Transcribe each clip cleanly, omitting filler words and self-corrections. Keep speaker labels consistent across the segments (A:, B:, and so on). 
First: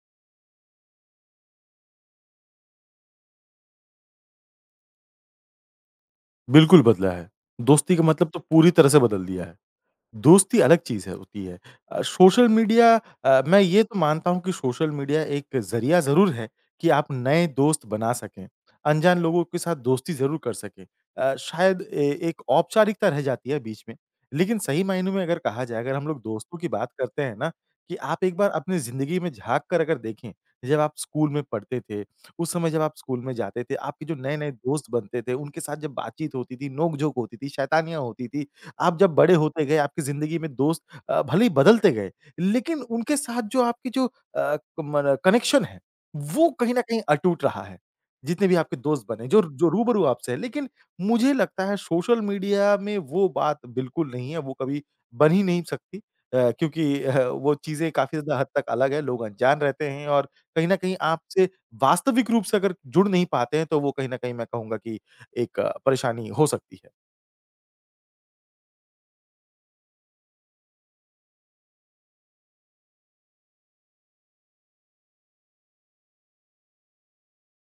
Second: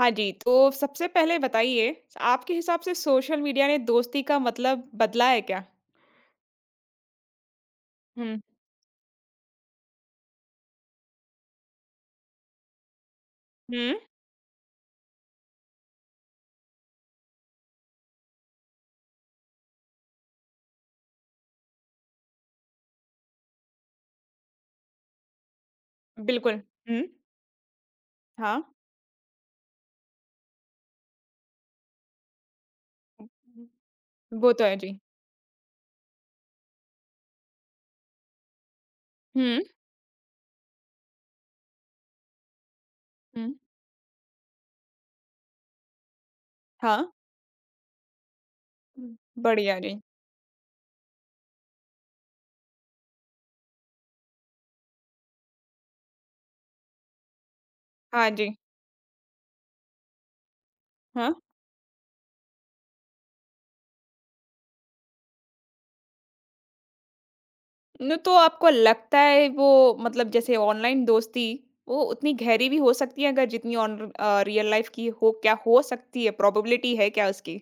A: हाँ जी, तो सबसे पहले बताइए, आपके हिसाब से सोशल मीडिया ने दोस्ती का मतलब बदला है क्या?
B: बिल्कुल बदला है। दोस्ती का मतलब तो
A: हुँ।
B: पूरी तरह से बदल दिया है। दोस्ती अलग चीज़ है होती है। अ, सोशल मीडिया मैं ये
A: हुँ,
B: तो मानता हूँ कि सोशल मीडिया एक ज़रिया ज़रूर है कि आप नए दोस्त बना सकें, अनजान लोगों के साथ दोस्ती ज़रूर कर सकें। शायद ए एक औपचारिकता रह जाती है बीच में, लेकिन सही मायनों में अगर कहा जाए, अगर हम लोग दोस्तों
A: बिल्कुल।
B: की बात
A: हुँ,
B: करते हैं ना, कि आप एक बार
A: हाँ।
B: अपनी ज़िंदगी में झाँक कर अगर देखें, जब आप स्कूल में पढ़ते थे, उस समय जब आप स्कूल में जाते थे,
A: हम्म,
B: आपके जो नए-नए
A: वो तो है
B: दोस्त
A: जी।
B: बनते थे, उनके साथ जब बातचीत होती थी, नोक-झोंक होती थी, शैतानियाँ होती थी, आप जब बड़े
A: हुँ,
B: होते गए, आपकी ज़िंदगी में दोस्त भले ही बदलते गए, लेकिन उनके साथ
A: हुँ,
B: जो आपकी मन कनेक्शन है, वो कहीं न कहीं
A: हाँ।
B: अटूट रहा है। जितने भी आपके दोस्त
A: हम्म,
B: बने, जो जो
A: बढ़िया जी।
B: रूबरू आपसे हैं। लेकिन मुझे लगता है सोशल मीडिया में वो बात बिल्कुल नहीं है, वो कभी बन ही नहीं सकती क्योंकि वो चीज़ें काफ़ी
A: हाँ
B: ज़्यादा हद
A: जी,
B: तक अलग है, लोग अनजान रहते हैं और कहीं न कहीं
A: हाँ।
B: आपसे वास्तविक रूप से अगर जुड़ नहीं पाते हैं, तो वो कहीं न कहीं मैं कहूँगा कि एक परेशानी हो सकती है।
A: न तो आपको लगता है वो मतलब जैसे ऑनलाइन दोस्ती, वो उतनी गहरी भी हो सकती है अगर जितनी ऑन रियल लाइफ की हो क्या हो सकती है? प्रोबेबिलिटी है क्या उसकी?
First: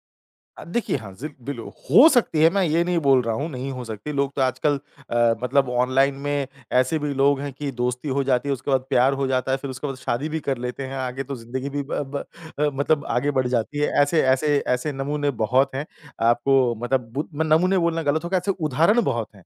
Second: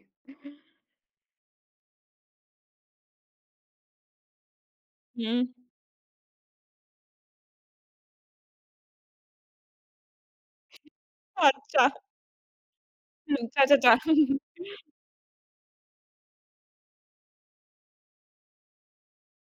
B: देखिए हाँ, ज़िल बिलो हो सकती है, मैं ये नहीं बोल रहा हूँ नहीं हो सकती। लोग तो आजकल
A: हुँ।
B: मतलब ऑनलाइन में ऐसे भी लोग हैं कि दोस्ती हो जाती है, उसके बाद प्यार हो जाता है, फिर उसके बाद शादी भी कर लेते हैं। आगे तो ज़िंदगी भी
A: अच्छा,
B: ब ब अ, मतलब आगे बढ़
A: अच्छा,
B: जाती है।
A: अच्छा,
B: ऐसे
A: अच्छा।
B: ऐसे ऐसे नमूने बहुत हैं। आपको मतलब बु मैं नमूने बोलना गलत होगा, ऐसे उदाहरण बहुत हैं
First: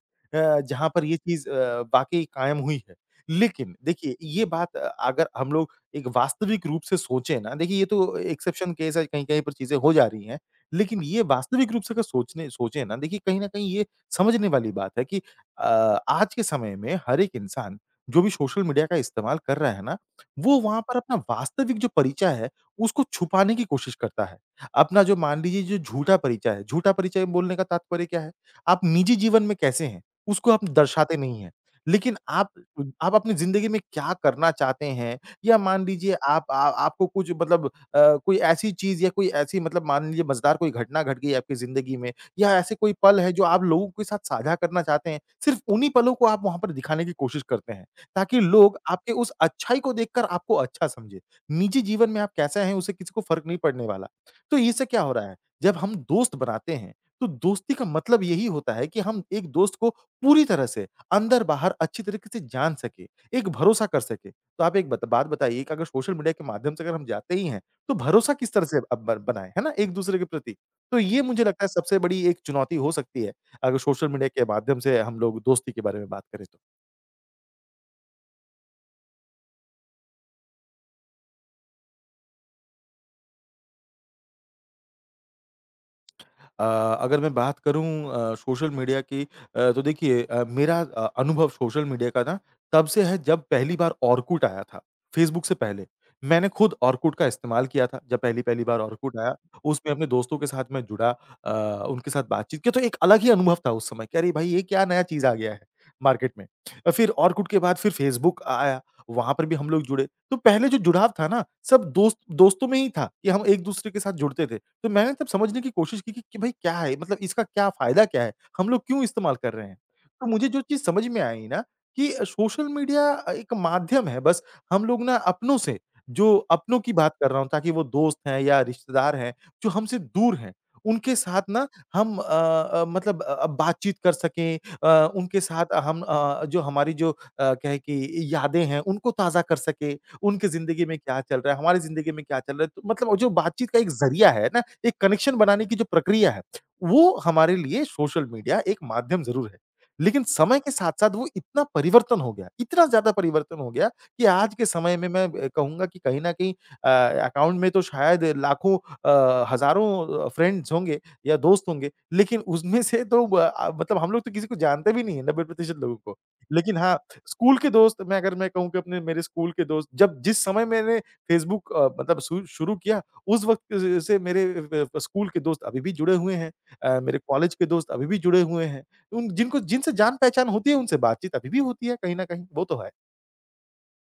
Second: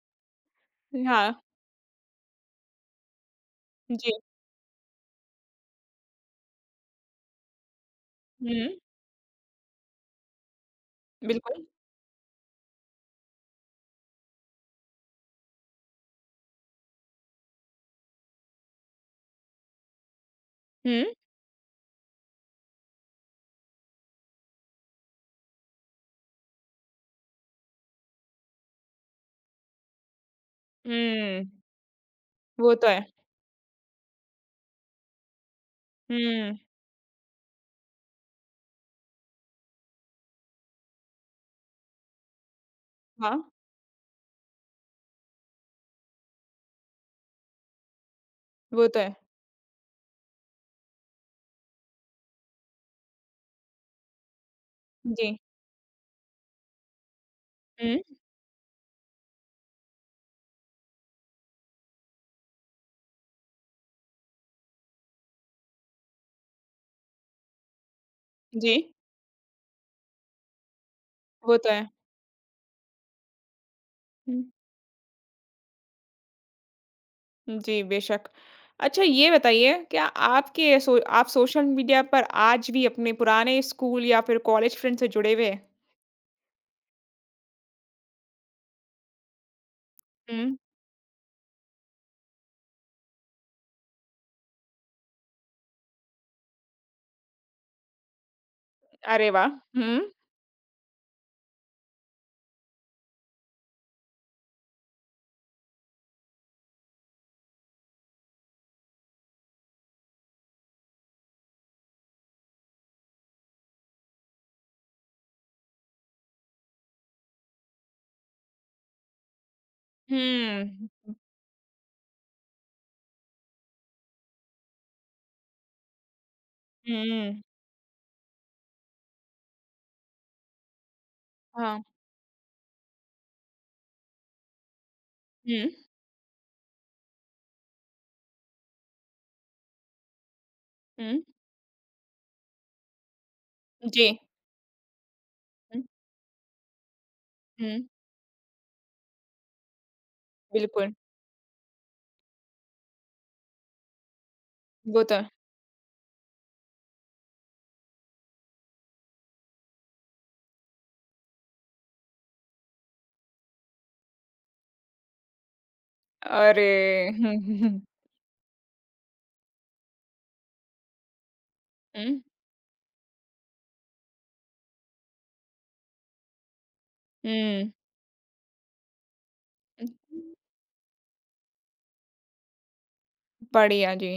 B: जहाँ पर ये
A: हाँ,
B: चीज़ वाक़ई कायम हुई है। लेकिन
A: जी।
B: देखिए, ये बात अगर हम लोग एक वास्तविक रूप से सोचें ना, देखिए ये तो
A: हुँ,
B: एक्सेप्शन केस है, कहीं-कहीं पर चीज़ें हो जा रही हैं। लेकिन ये
A: बिल्कुल।
B: वास्तविक रूप से अगर सोचने सोचें ना देखिए कहीं न कहीं ये समझने वाली बात है कि अ, आज के समय में हर एक इंसान जो भी सोशल मीडिया का इस्तेमाल कर रहा है ना, वो वहाँ पर
A: हुँ।
B: अपना वास्तविक जो परिचय है, उसको छुपाने की कोशिश करता है। अपना जो मान लीजिए जो झूठा परिचय है, झूठा परिचय बोलने का तात्पर्य क्या है? आप निजी जीवन में कैसे हैं, उसको आप दर्शाते नहीं
A: हुँ,
B: हैं। लेकिन आप
A: वो तो है।
B: आप अपनी ज़िंदगी में क्या करना चाहते हैं या मान लीजिए आप
A: हुँ,
B: आ आपको कुछ मतलब कोई ऐसी चीज़ या कोई ऐसी मतलब मान लीजिए मज़ेदार कोई घटना घट गई आपकी ज़िंदगी में या ऐसे कोई पल है
A: हाँ,
B: जो आप लोगों के साथ साझा करना चाहते हैं, सिर्फ़ उन्हीं पलों को आप वहाँ पर दिखाने की कोशिश करते हैं, ताकि लोग
A: वो तो
B: आपके
A: है।
B: उस अच्छाई को देखकर आपको अच्छा समझें। निजी जीवन में आप कैसे हैं उसे किसी को फ़र्क नहीं पड़ने वाला। तो इससे क्या हो रहा
A: जी।
B: है, जब हम दोस्त बनाते हैं, तो दोस्ती का
A: हुँ,
B: मतलब यही होता है कि हम एक दोस्त को पूरी तरह से अंदर-बाहर अच्छी तरीके से जान सकें, एक भरोसा कर सकें। तो आप एक बत बात बताइए कि अगर सोशल मीडिया के माध्यम से अगर हम जाते ही हैं, तो भरोसा किस तरह से
A: जी,
B: अब ब बनाएँ, है ना? एक-दूसरे के प्रति। तो ये मुझे
A: वो
B: लगता है
A: तो है।
B: सबसे बड़ी एक चुनौती हो सकती है, अगर सोशल मीडिया
A: हुँ,
B: के माध्यम से हम लोग दोस्ती के बारे में बात करें तो।
A: जी, बेशक। अच्छा ये बताइए क्या आपके आप सोशल मीडिया पर आज भी अपने पुराने स्कूल या फिर कॉलेज फ्रेंड से जुड़े हुए हैं?
B: अ, अगर मैं बात करूँ सोशल मीडिया की तो देखिए
A: हुँ,
B: मेरा अनुभव सोशल मीडिया का ना तब से है जब पहली बार ऑरकुट आया था, फेसबुक से पहले। मैंने खुद ऑरकुट का इस्तेमाल किया था जब पहली-पहली बार ऑरकुट
A: अरे
B: आया,
A: वाह!
B: उसमें
A: हुँ,
B: अपने दोस्तों के साथ मैं जुड़ा उनके साथ बातचीत की तो एक अलग ही अनुभव था उस समय कि अरे भाई ये क्या नया चीज़ आ गया है मार्केट में। फिर ऑरकुट के बाद फिर फेसबुक आया, वहाँ पर भी हम लोग जुड़े। तो पहले जो जुड़ाव था ना सब दोस्त दोस्तों में ही था कि हम एक-दूसरे के साथ जुड़ते थे। तो मैंने तब समझने की कोशिश की कि भाई क्या है? मतलब इसका क्या फ़ायदा क्या है? हम लोग क्यों इस्तेमाल कर रहे हैं? तो मुझे जो चीज़
A: हुँ,
B: समझ में आई ना कि सोशल मीडिया एक माध्यम है बस हम लोग ना अपनों से जो अपनों की बात कर रहा
A: हुँ,
B: हूँ ताकि वो दोस्त हैं या रिश्तेदार हैं, जो हमसे दूर हैं, उनके साथ ना
A: हाँ,
B: हम मतलब बातचीत कर सकें उनके
A: हुँ,
B: साथ हम जो हमारी कहें कि यादें हैं उनको ताज़ा कर सकें, उनकी ज़िंदगी में क्या
A: हुँ,
B: चल रहा है, हमारी ज़िंदगी में क्या चल रहा है, तो मतलब वो जो बातचीत का एक
A: जी।
B: ज़रिया है ना एक कनेक्शन बनाने की
A: हुँ,
B: जो प्रक्रिया है, वो हमारे
A: हुँ,
B: लिए सोशल मीडिया एक माध्यम ज़रूर है। लेकिन समय के
A: बिल्कुल,
B: साथ-साथ वो इतना परिवर्तन हो गया, इतना ज़्यादा परिवर्तन हो गया कि आज के समय
A: वो
B: में
A: तो
B: मैं
A: है।
B: कहूँगा कि कहीं न कहीं अ, अकाउंट में तो शायद लाखों हज़ारों फ्रेंड्स होंगे या दोस्त होंगे, लेकिन उसमें से तो मतलब हम लोग तो किसी को जानते भी नहीं है 90% लोगों को। लेकिन हाँ,
A: अरे! हुँ,
B: स्कूल के
A: हुँ,
B: दोस्त मैं अगर मैं कहूँ कि अपने मेरे स्कूल के दोस्त जब जिस समय मैंने फेसबुक मतलब
A: हुँ,
B: शु शुरू किया उस वक़्त स से मेरे स्कूल के दोस्त अभी भी जुड़े हुए हैं मेरे कॉलेज के
A: हुँ,
B: दोस्त अभी भी जुड़े हुए हैं। उन जिनको
A: हुँ।
B: जिनसे जान-पहचान होती है, उनसे बातचीत अभी भी होती है कहीं न कहीं, वो तो है।
A: बढ़िया जी।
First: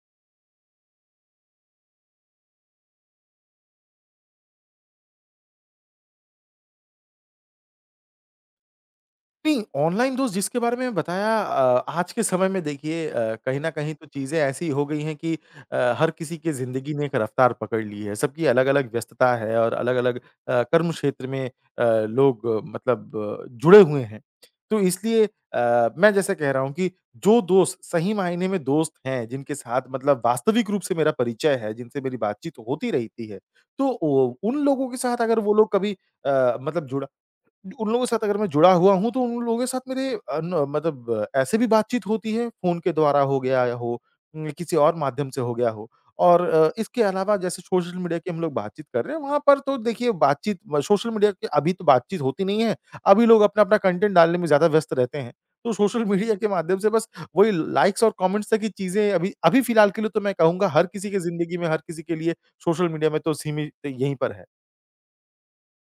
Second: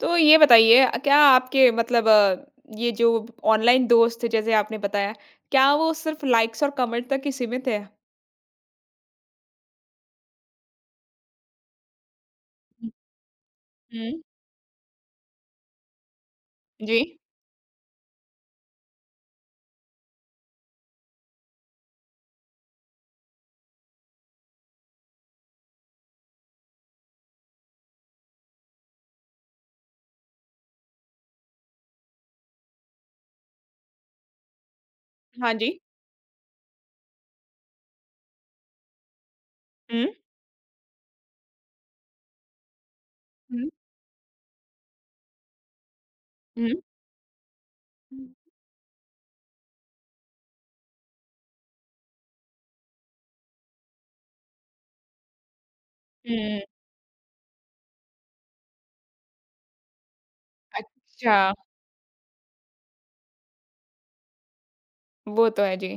A: तो ये बताइए क्या आपके मतलब ये जो ऑनलाइन दोस्त जैसे आपने बताया, क्या वो सिर्फ़ लाइक्स और कमेंट तक ही सीमित है?
B: नहीं, ऑनलाइन दोस्त जिसके बारे में बताया आज के समय में देखिए कहीं न कहीं तो
A: हुँ,
B: चीज़ें ऐसी हो गई हैं कि हर किसी की ज़िंदगी
A: जी।
B: ने एक रफ़्तार पकड़ ली है। सबकी अलग-अलग व्यस्तता है और अलग-अलग कर्म क्षेत्र में लोग मतलब जुड़े हुए हैं। तो इसलिए मैं जैसे कह रहा हूँ कि जो दोस्त सही मायने में दोस्त हैं, जिनके साथ मतलब वास्तविक रूप से मेरा परिचय है, जिनसे मेरी बातचीत होती रहती है, तो ओ उन लोगों के साथ अगर
A: हाँ
B: वो
A: जी।
B: लोग कभी मतलब जुड़े उन लोगों के साथ अगर मैं जुड़ा हुआ हूँ, तो उन लोगों के साथ
A: हुँ,
B: मेरे अ, न मतलब ऐसे भी बातचीत होती है, फ़ोन के द्वारा हो गया
A: हुँ,
B: या हो, किसी और माध्यम से हो गया हो। और
A: हुँ,
B: इसके अलावा जैसे सोशल मीडिया
A: हुँ,
B: की हम लोग बातचीत कर रहे हैं, वहाँ पर तो देखिए बातचीत म सोशल मीडिया की अभी तो बातचीत होती नहीं है। अभी लोग अपना-अपना कंटेंट डालने में ज़्यादा व्यस्त रहते हैं। तो सोशल मीडिया के
A: हुँ,
B: माध्यम से बस वही लाइक्स और कमेंट्स तक की चीज़ें अभी अभी फ़िलहाल के लिए तो मैं कहूँगा हर किसी की
A: अच्छा,
B: ज़िंदगी में, हर किसी के लिए सोशल मीडिया में तो सीमित यहीं पर है।
A: वो तो है जी।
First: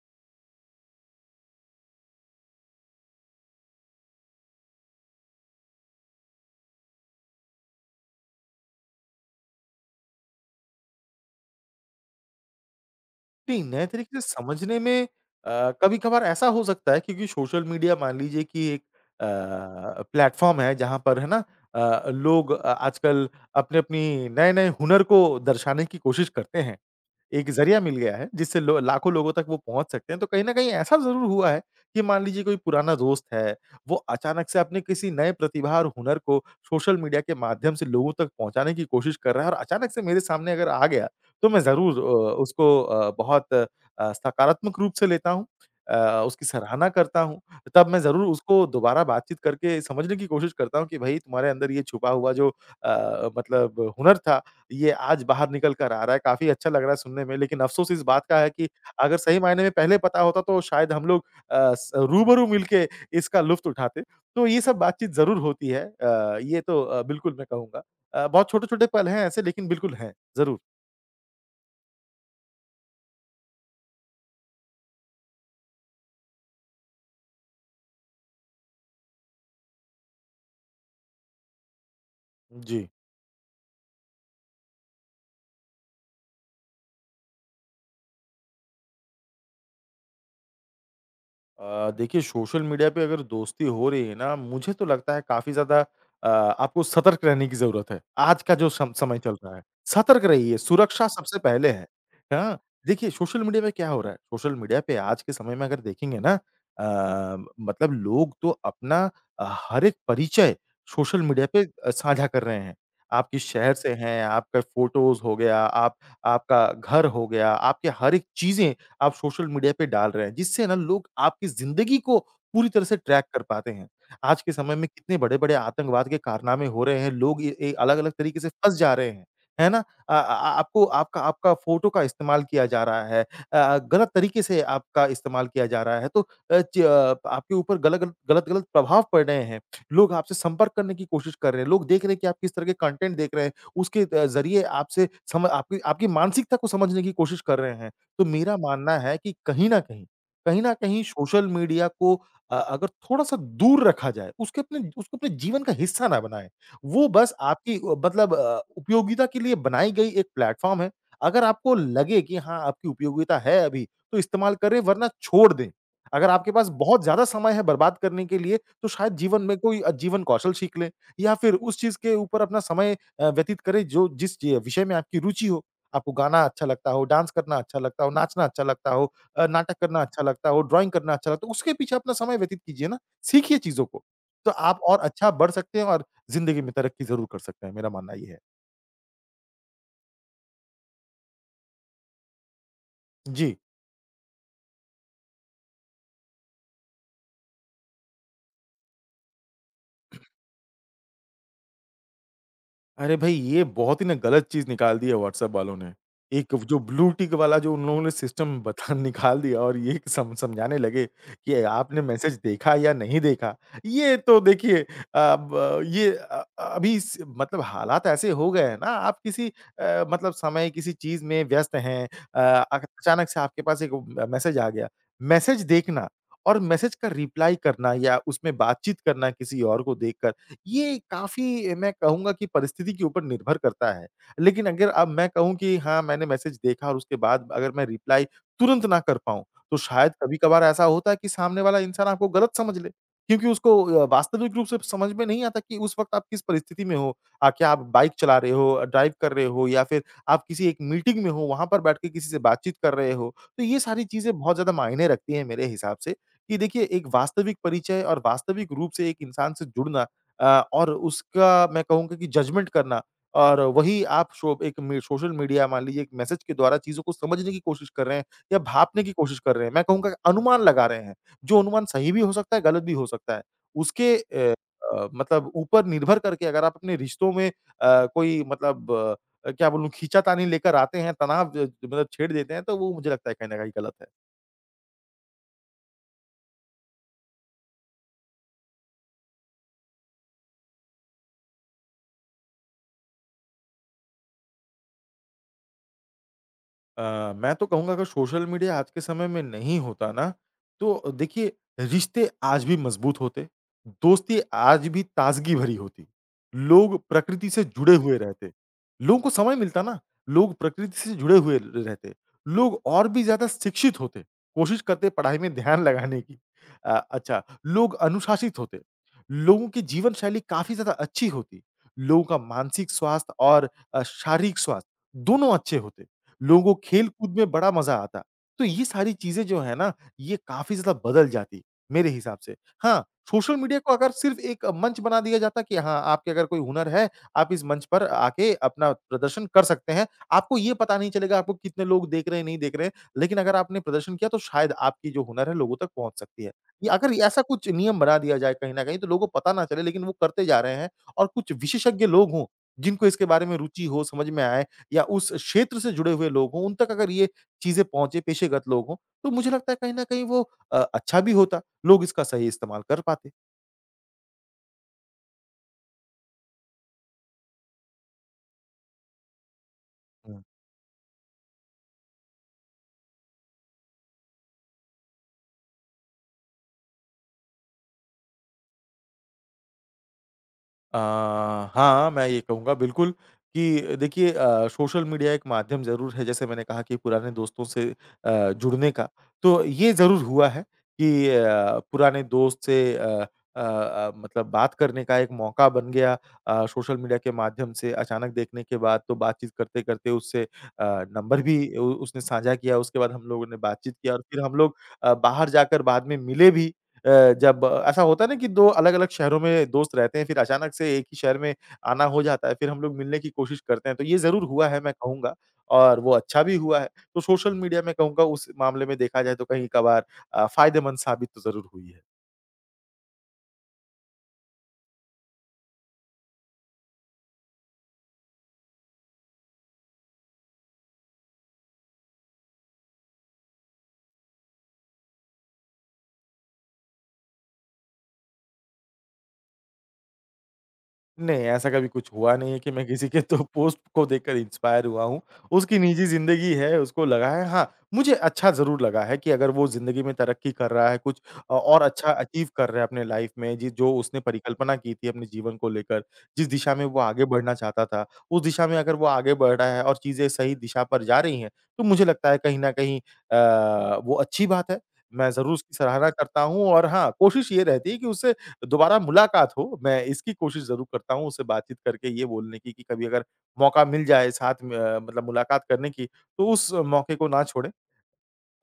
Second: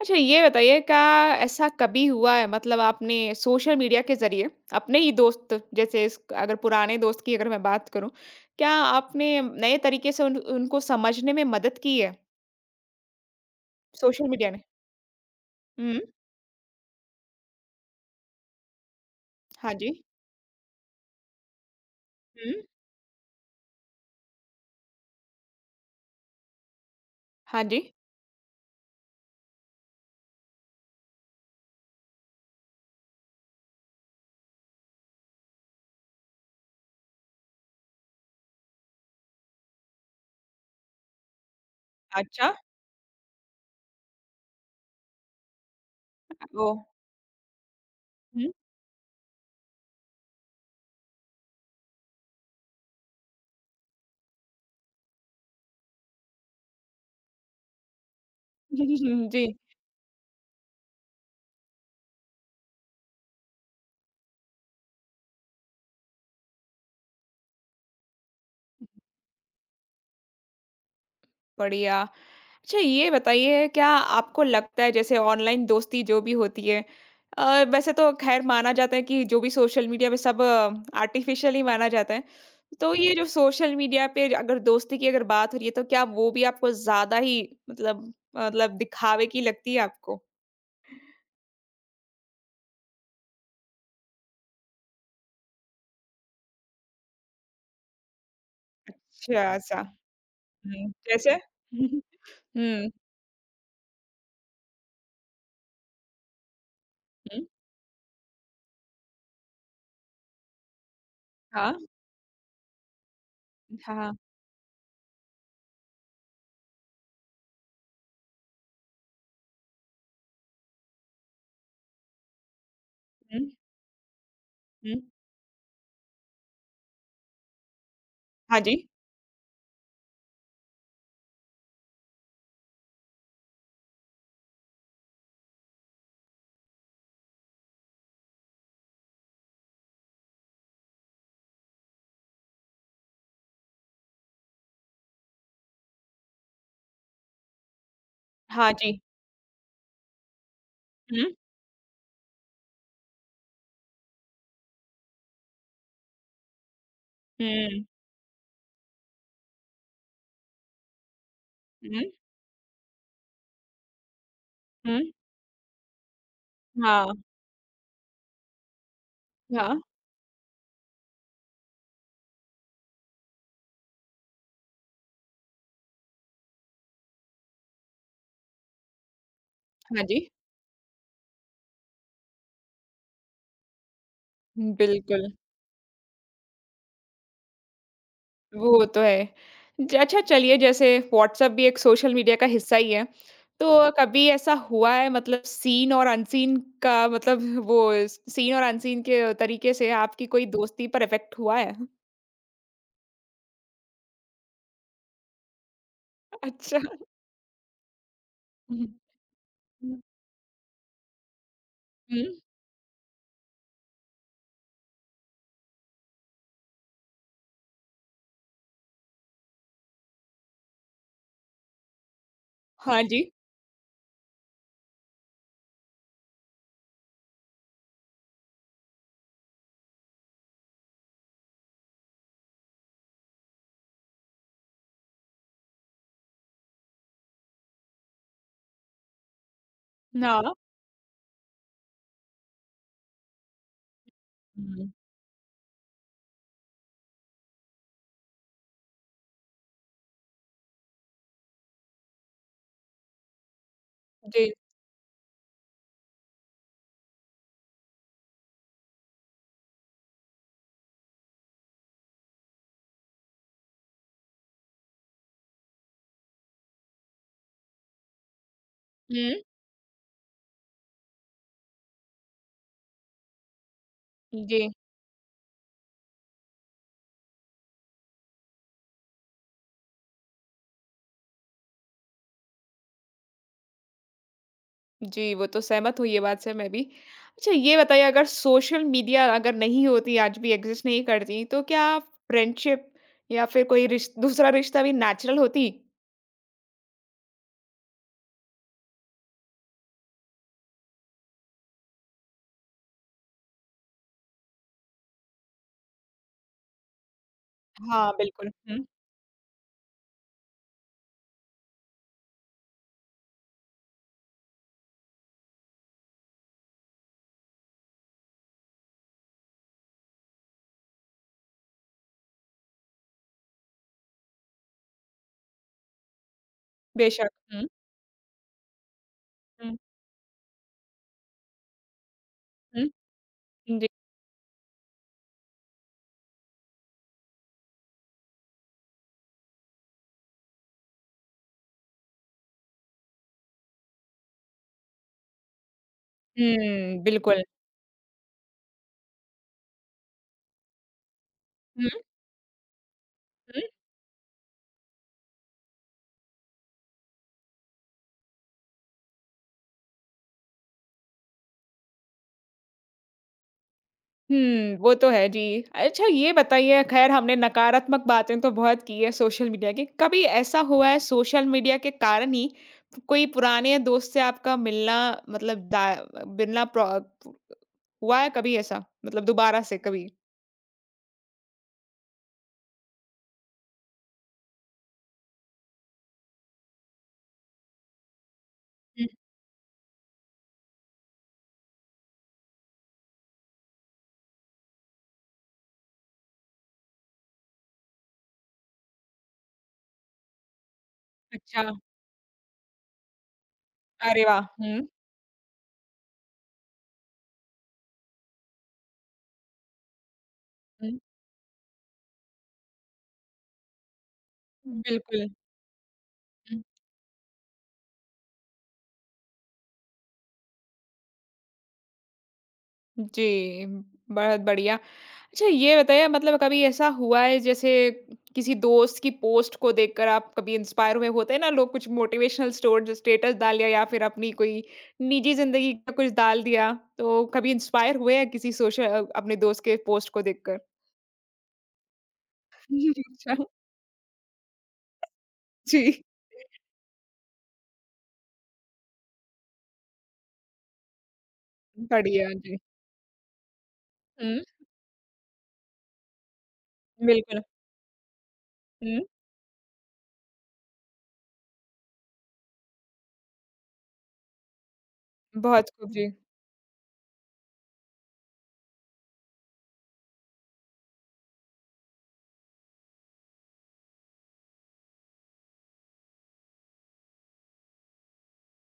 A: अच्छा ये बताइए क्या ऐसा कभी हुआ है मतलब आपने सोशल मीडिया के ज़रिए अपने ही दोस्त जैसे इस अगर पुराने दोस्त की अगर मैं बात करूँ, क्या आपने नए तरीके से उन उनको समझने में मदद की है,
B: नहीं, नए तरीके से
A: सोशल मीडिया ने?
B: समझने में
A: हुँ,
B: कभी-कभार ऐसा हो सकता है क्योंकि सोशल मीडिया मान लीजिए कि एक अ,
A: हाँ जी।
B: प्लेटफ़ॉर्म है जहाँ पर है ना लोग
A: हुँ,
B: आजकल अपने-अपनी नए-नए हुनर को दर्शाने की कोशिश करते हैं। एक
A: हाँ
B: ज़रिया
A: जी।
B: मिल गया है, जिससे लो लाखों लोगों तक वो पहुँच सकते हैं। तो कहीं न कहीं ऐसा ज़रूर हुआ है कि मान लीजिए कोई पुराना दोस्त है, वो अचानक से अपने किसी नए प्रतिभा और हुनर को सोशल मीडिया के माध्यम से लोगों तक पहुँचाने की कोशिश कर रहा है और अचानक से मेरे सामने अगर आ गया, तो मैं ज़रूर
A: अच्छा,
B: उसको बहुत सकारात्मक रूप से लेता हूँ। उसकी
A: ओह!
B: सराहना करता हूँ, तब मैं ज़रूर
A: हुँ।
B: उसको दोबारा बातचीत करके समझने की कोशिश करता हूँ कि भई तुम्हारे अंदर ये छुपा हुआ जो मतलब हुनर था ये आज बाहर निकल कर आ रहा है, काफ़ी अच्छा लग रहा है सुनने में, लेकिन अफ़सोस इस बात का है कि अगर सही
A: जी,
B: मायने में पहले पता होता तो शायद हम लोग अ, स रूबरू मिलके इसका लुफ़्त उठाते। तो ये सब बातचीत ज़रूर होती है। ये तो बिल्कुल मैं कहूँगा। बहुत छोटे-छोटे पल हैं ऐसे लेकिन बिल्कुल हैं। ज़रूर।
A: बढ़िया। अच्छा ये बताइए क्या आपको लगता है जैसे ऑनलाइन दोस्ती जो भी होती है वैसे तो ख़ैर माना जाता है कि जो भी सोशल मीडिया पे सब आर्टिफ़िशियल ही माना जाता है।
B: जी।
A: तो ये जो सोशल मीडिया पे अगर दोस्ती की अगर बात हो रही है तो क्या वो भी आपको ज़्यादा ही मतलब मतलब दिखावे की लगती है आपको?
B: देखिए सोशल मीडिया पे अगर दोस्ती हो रही है ना, मुझे तो लगता है काफ़ी ज़्यादा आपको सतर्क रहने की ज़रूरत है। आज का जो सम समय चल
A: अच्छा,
B: रहा है,
A: ऐसा।
B: सतर्क रहिए,
A: हुँ,
B: सुरक्षा
A: जैसे?
B: सबसे पहले है। हाँ,
A: हुँ,
B: देखिए सोशल मीडिया में क्या हो रहा है, सोशल मीडिया पे आज के समय में अगर देखेंगे ना
A: हुँ,
B: मतलब लोग तो अपना हर एक परिचय सोशल मीडिया पे
A: हाँ,
B: साझा कर रहे हैं। आप किस शहर से
A: हाँ,
B: हैं, आपका फ़ोटोज़ हो गया, आप आपका घर हो गया, आपके हर एक चीज़ें आप सोशल मीडिया पे डाल रहे हैं, जिससे ना लोग आपकी ज़िंदगी को पूरी तरह से ट्रैक
A: हुँ,
B: कर पाते हैं। आज के समय में
A: हुँ।
B: कितने बड़े-बड़े आतंकवाद के कारनामे हो रहे हैं, लोग ये ए अलग-अलग तरीके से
A: हाँ
B: फँस
A: जी,
B: जा रहे हैं, है ना? आ आ- आपको आपका आपका फ़ोटो का इस्तेमाल किया जा रहा है, गलत तरीके से आपका इस्तेमाल किया जा रहा है, तो आपके ऊपर गलत-गलत प्रभाव पड़ रहे हैं। लोग आपसे संपर्क करने की कोशिश कर रहे हैं, लोग देख रहे हैं कि आप किस तरह के कंटेंट देख रहे हैं, उसके ज़रिए आपसे सम आपकी आपकी मानसिकता को समझने की कोशिश कर रहे हैं। तो मेरा
A: हाँ
B: मानना
A: जी।
B: है कि कहीं न कहीं
A: हुँ,
B: सोशल मीडिया को अगर थोड़ा-सा दूर रखा जाए, उसके अपने उसको अपने जीवन का हिस्सा ना बनाएँ। वो बस आपकी
A: हुँ,
B: मतलब उपयोगिता के लिए बनाई गई एक प्लेटफ़ॉर्म है। अगर आपको
A: हुँ,
B: लगे कि हाँ, आपकी उपयोगिता है अभी, तो इस्तेमाल करें
A: हुँ।
B: वरना छोड़ दें। अगर आपके पास बहुत
A: हाँ,
B: ज़्यादा समय है बर्बाद करने के लिए, तो शायद जीवन में
A: हाँ,
B: कोई आजीवन कौशल सीख लें या फिर उस चीज़ के ऊपर अपना समय व्यतीत करें जो जिस च विषय में आपकी रुचि हो। आपको गाना अच्छा लगता हो, डांस करना अच्छा लगता हो, नाचना अच्छा लगता हो, नाटक करना
A: हाँ
B: अच्छा
A: जी।
B: लगता हो, ड्राइंग करना अच्छा लगता हो, उसके पीछे अपना समय व्यतीत कीजिए ना। सीखिए चीज़ों को, तो आप और
A: बिल्कुल,
B: अच्छा बढ़ सकते हैं और ज़िंदगी में तरक्की ज़रूर कर सकते हैं, मेरा मानना ये है।
A: वो तो है। ज अच्छा चलिए जैसे व्हाट्सएप भी एक सोशल मीडिया का हिस्सा ही है,
B: जी।
A: तो कभी ऐसा हुआ है मतलब सीन और अनसीन का मतलब वो सीन और अनसीन के तरीके से आपकी कोई दोस्ती पर इफ़ेक्ट हुआ है?
B: अरे भई, ये बहुत ही ना गलत चीज़ निकाल दी है व्हाट्सएप वालों ने। एक जो
A: अच्छा।
B: ब्लू टिक वाला जो उन लोगों ने सिस्टम
A: हुँ,
B: बता निकाल दिया और ये
A: हुँ,
B: सम समझाने लगे कि आपने
A: हुँ।
B: मैसेज देखा या नहीं देखा। ये तो देखिए, अब ये अ, अभी स मतलब हालात ऐसे हो गए हैं ना, आप किसी मतलब समय किसी चीज़ में व्यस्त हैं, अ, अग
A: हाँ जी,
B: अचानक से आपके पास एक म मैसेज आ गया। मैसेज देखना और मैसेज का रिप्लाई करना या उसमें बातचीत करना किसी और को देखकर, ये काफ़ी मैं कहूँगा कि परिस्थिति के ऊपर निर्भर करता है। लेकिन अगर अब मैं कहूँ कि हाँ, मैंने मैसेज देखा और उसके बाद अगर मैं रिप्लाई तुरंत ना कर पाऊँ, तो शायद
A: हाँ।
B: कभी-कभार ऐसा होता है कि सामने वाला इंसान आपको गलत समझ ले। क्योंकि उसको वास्तविक रूप से
A: हुँ,
B: समझ में नहीं आता कि उस वक़्त आप किस परिस्थिति में हो। क्या आप बाइक चला रहे हो, ड्राइव कर रहे हो या फिर आप किसी एक मीटिंग में हो, वहाँ पर बैठ के किसी से बातचीत कर रहे हो। तो ये सारी चीज़ें
A: जी।
B: बहुत ज़्यादा मायने रखती हैं मेरे हिसाब से कि देखिए, एक वास्तविक परिचय और वास्तविक रूप से एक इंसान से जुड़ना, और उसका मैं कहूँगा कि जजमेंट करना, और वही आप शो एक मी सोशल मीडिया मान लीजिए एक मैसेज के द्वारा चीज़ों को समझने की कोशिश कर रहे हैं या भापने की कोशिश
A: हुँ,
B: कर रहे हैं। मैं कहूँगा कि अनुमान लगा रहे हैं, जो अनुमान सही भी हो सकता है, गलत भी हो सकता है। उसके
A: जी।
B: मतलब ऊपर निर्भर करके अगर आप अपने रिश्तों में कोई मतलब क्या बोलूँ खींचातानी लेकर आते हैं, तनाव ज मतलब छेड़ देते हैं, तो वो मुझे लगता है कहीं न कहीं गलत है।
A: जी, वो तो सहमत हुई ये बात से मैं भी। अच्छा ये बताइए अगर सोशल मीडिया अगर नहीं होती, आज भी एग्ज़िस्ट नहीं करती, तो क्या फ्रेंडशिप या फिर कोई रिश दूसरा रिश्ता भी नेचुरल होती?
B: मैं तो कहूँगा अगर सोशल मीडिया आज के समय में नहीं होता ना, तो देखिए, रिश्ते आज भी मज़बूत होते, दोस्ती आज भी ताज़गी भरी होती, लोग प्रकृति से जुड़े
A: हाँ,
B: हुए
A: बिल्कुल।
B: रहते,
A: हुँ।
B: लोगों को समय मिलता ना, लोग प्रकृति से जुड़े हुए रहते, लोग और भी ज़्यादा शिक्षित होते, कोशिश करते पढ़ाई में ध्यान लगाने की। अच्छा, लोग अनुशासित होते, लोगों की जीवन शैली काफ़ी ज़्यादा अच्छी होती, लोगों का मानसिक स्वास्थ्य और शारीरिक स्वास्थ्य दोनों अच्छे होते। लोगों को
A: बेशक।
B: खेल-कूद में
A: हुँ,
B: बड़ा मज़ा आता। तो ये सारी चीज़ें जो है
A: हुँ,
B: ना, ये काफ़ी ज़्यादा बदल जाती, मेरे हिसाब से।
A: हुँ,
B: हाँ, सोशल मीडिया
A: जी।
B: को अगर सिर्फ़ एक मंच बना दिया जाता कि हाँ, आपके अगर कोई हुनर है, आप इस मंच पर आके अपना प्रदर्शन कर सकते हैं। आपको ये पता नहीं चलेगा आपको कितने लोग देख रहे हैं, नहीं देख रहे हैं। लेकिन अगर आपने प्रदर्शन किया तो शायद आपकी जो हुनर है लोगों तक पहुँच सकती है। ये
A: हुँ,
B: अगर ऐसा
A: बिल्कुल।
B: कुछ नियम बना दिया जाए कहीं न कहीं तो लोगों को पता ना चले लेकिन वो करते जा रहे हैं, और कुछ
A: हुँ,
B: विशेषज्ञ लोग हों, जिनको इसके बारे में
A: हुँ,
B: रुचि हो, समझ में आए या उस क्षेत्र से जुड़े हुए लोग हों, उन तक अगर ये चीज़ें पहुँचे, पेशेगत लोग हों, तो मुझे लगता है कहीं न कहीं वो अच्छा भी होता। लोग इसका सही इस्तेमाल कर पाते।
A: हुँ, वो तो है, जी। अच्छा ये बताइए ख़ैर हमने नकारात्मक बातें तो बहुत की है सोशल मीडिया की, कभी ऐसा हुआ है सोशल मीडिया के कारण ही कोई पुराने दोस्त से आपका मिलना मतलब दा मिलना प्रो हुआ है कभी ऐसा? मतलब दोबारा से कभी?
B: अ, हाँ, मैं ये कहूँगा बिल्कुल कि देखिए, सोशल मीडिया एक माध्यम ज़रूर है, जैसे मैंने कहा कि पुराने दोस्तों से जुड़ने
A: हुँ,
B: का। तो ये ज़रूर हुआ है कि पुराने दोस्त से मतलब बात करने का एक मौका बन गया सोशल मीडिया के माध्यम से अचानक देखने के बाद। तो बातचीत करते-करते उससे नंबर भी
A: अच्छा।
B: उ उसने साझा किया, उसके बाद हम लोगों ने बातचीत किया और
A: अरे
B: फिर
A: वाह!
B: हम लोग
A: हुँ,
B: बाहर जाकर बाद में मिले भी। जब ऐसा होता है ना कि 2 अलग-अलग शहरों में दोस्त रहते हैं, फिर अचानक से
A: हुँ,
B: एक ही शहर में आना हो जाता है, फिर हम लोग मिलने की कोशिश करते हैं, तो ये ज़रूर हुआ है मैं
A: बिल्कुल।
B: कहूँगा और वो अच्छा भी
A: हुँ।
B: हुआ है। तो सोशल मीडिया मैं कहूँगा उस मामले में देखा जाए तो कहीं-कभार फ़ायदेमंद साबित तो ज़रूर हुई है।
A: जी, बहुत बढ़िया। अच्छा ये बताइए मतलब कभी ऐसा हुआ है जैसे किसी दोस्त की पोस्ट को देखकर आप कभी इंस्पायर हुए होते हैं ना लोग कुछ मोटिवेशनल स्टोर स्टेटस डाल लिया या फिर अपनी कोई निजी ज़िंदगी का कुछ डाल दिया, तो कभी इंस्पायर हुए हैं किसी सोशल अपने दोस्त के पोस्ट को देखकर?
B: नहीं, ऐसा कभी कुछ हुआ नहीं है कि मैं किसी के तो
A: अच्छा।
B: पोस्ट को देखकर इंस्पायर हुआ हूँ। उसकी निजी
A: जी,
B: ज़िंदगी है, उसको लगा है हाँ, मुझे अच्छा ज़रूर लगा है कि अगर वो ज़िंदगी में तरक्की कर रहा है, कुछ और अच्छा
A: बढ़िया
B: अचीव
A: जी।
B: कर रहा है अपने लाइफ़ में, जि जो उसने
A: हुँ,
B: परिकल्पना की थी अपने जीवन को लेकर, जिस दिशा में वो आगे
A: बिल्कुल।
B: बढ़ना चाहता था, उस दिशा में अगर
A: हुँ।
B: वो आगे बढ़ रहा है और चीज़ें सही दिशा पर जा रही हैं, तो मुझे लगता है कहीं न कहीं वो अच्छी बात है। मैं ज़रूर
A: बहुत
B: उसकी
A: खूब,
B: सराहना
A: जी।
B: करता हूँ और हाँ, कोशिश ये रहती है कि उससे दोबारा मुलाकात हो। मैं इसकी कोशिश ज़रूर करता हूँ उससे बातचीत करके ये बोलने की कि कभी अगर मौका मिल जाए साथ में मतलब मुलाकात करने की, तो उस मौके को ना छोड़ें।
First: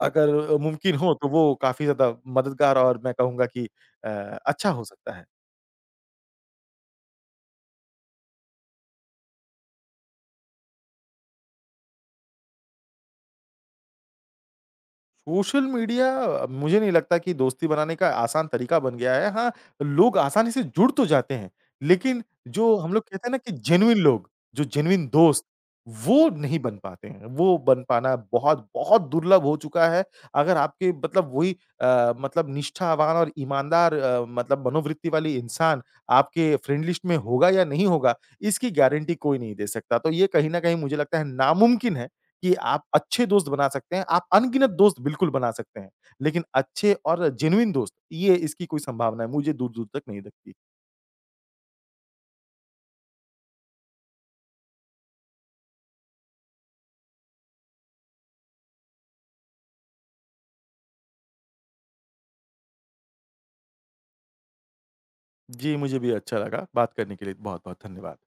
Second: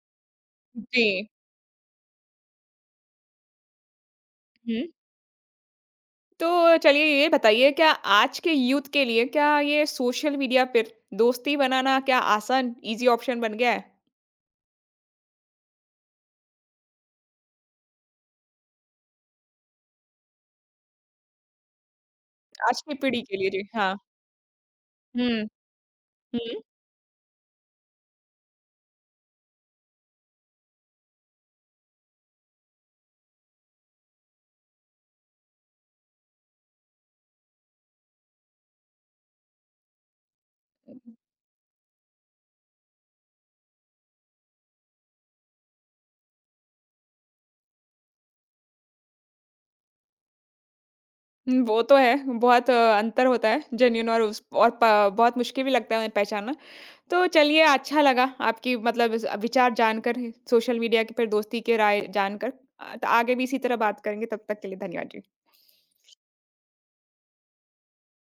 B: अगर मुमकिन
A: जी।
B: हो तो वो काफ़ी ज़्यादा मददगार और मैं कहूँगा कि अच्छा
A: हुँ।
B: हो सकता है।
A: तो चलिए ये बताइए क्या आज के यूथ के लिए क्या ये सोशल मीडिया पर दोस्ती बनाना क्या आसान ईज़ी ऑप्शन बन गया है?
B: सोशल मीडिया मुझे नहीं लगता कि दोस्ती बनाने का आसान तरीका बन गया है। हाँ, लोग आसानी से जुड़ तो जाते हैं, लेकिन जो
A: आज
B: हम
A: की
B: लोग
A: पीढ़ी
B: कहते हैं ना
A: के लिए
B: कि
A: जी, हाँ।
B: जेनुइन लोग, जो जेनुइन
A: हुँ,
B: दोस्त, वो नहीं
A: हुँ।
B: बन पाते हैं। वो बन पाना बहुत, बहुत दुर्लभ हो चुका है। अगर आपके मतलब वही मतलब निष्ठावान और ईमानदार मतलब मनोवृत्ति वाली इंसान आपके फ्रेंड लिस्ट में होगा या नहीं होगा, इसकी गारंटी कोई नहीं दे सकता। तो ये कहीं न कहीं मुझे लगता है नामुमकिन है कि आप अच्छे दोस्त बना सकते हैं, आप अनगिनत दोस्त बिल्कुल बना सकते हैं, लेकिन अच्छे और जेनुइन दोस्त ये इसकी कोई संभावना है मुझे दूर-दूर तक नहीं लगती।
A: हुँ, वो तो है, बहुत अंतर होता है जेन्युइन और उस और प बहुत मुश्किल भी लगता है उन्हें पहचानना। तो चलिए अच्छा लगा आपकी मतलब इस विचार जानकर ही सोशल मीडिया के पर दोस्ती के राय जानकर। तो आगे भी इसी तरह बात करेंगे, तब तक के लिए धन्यवाद जी।
B: जी, मुझे भी अच्छा लगा, बात करने के लिए बहुत-बहुत धन्यवाद।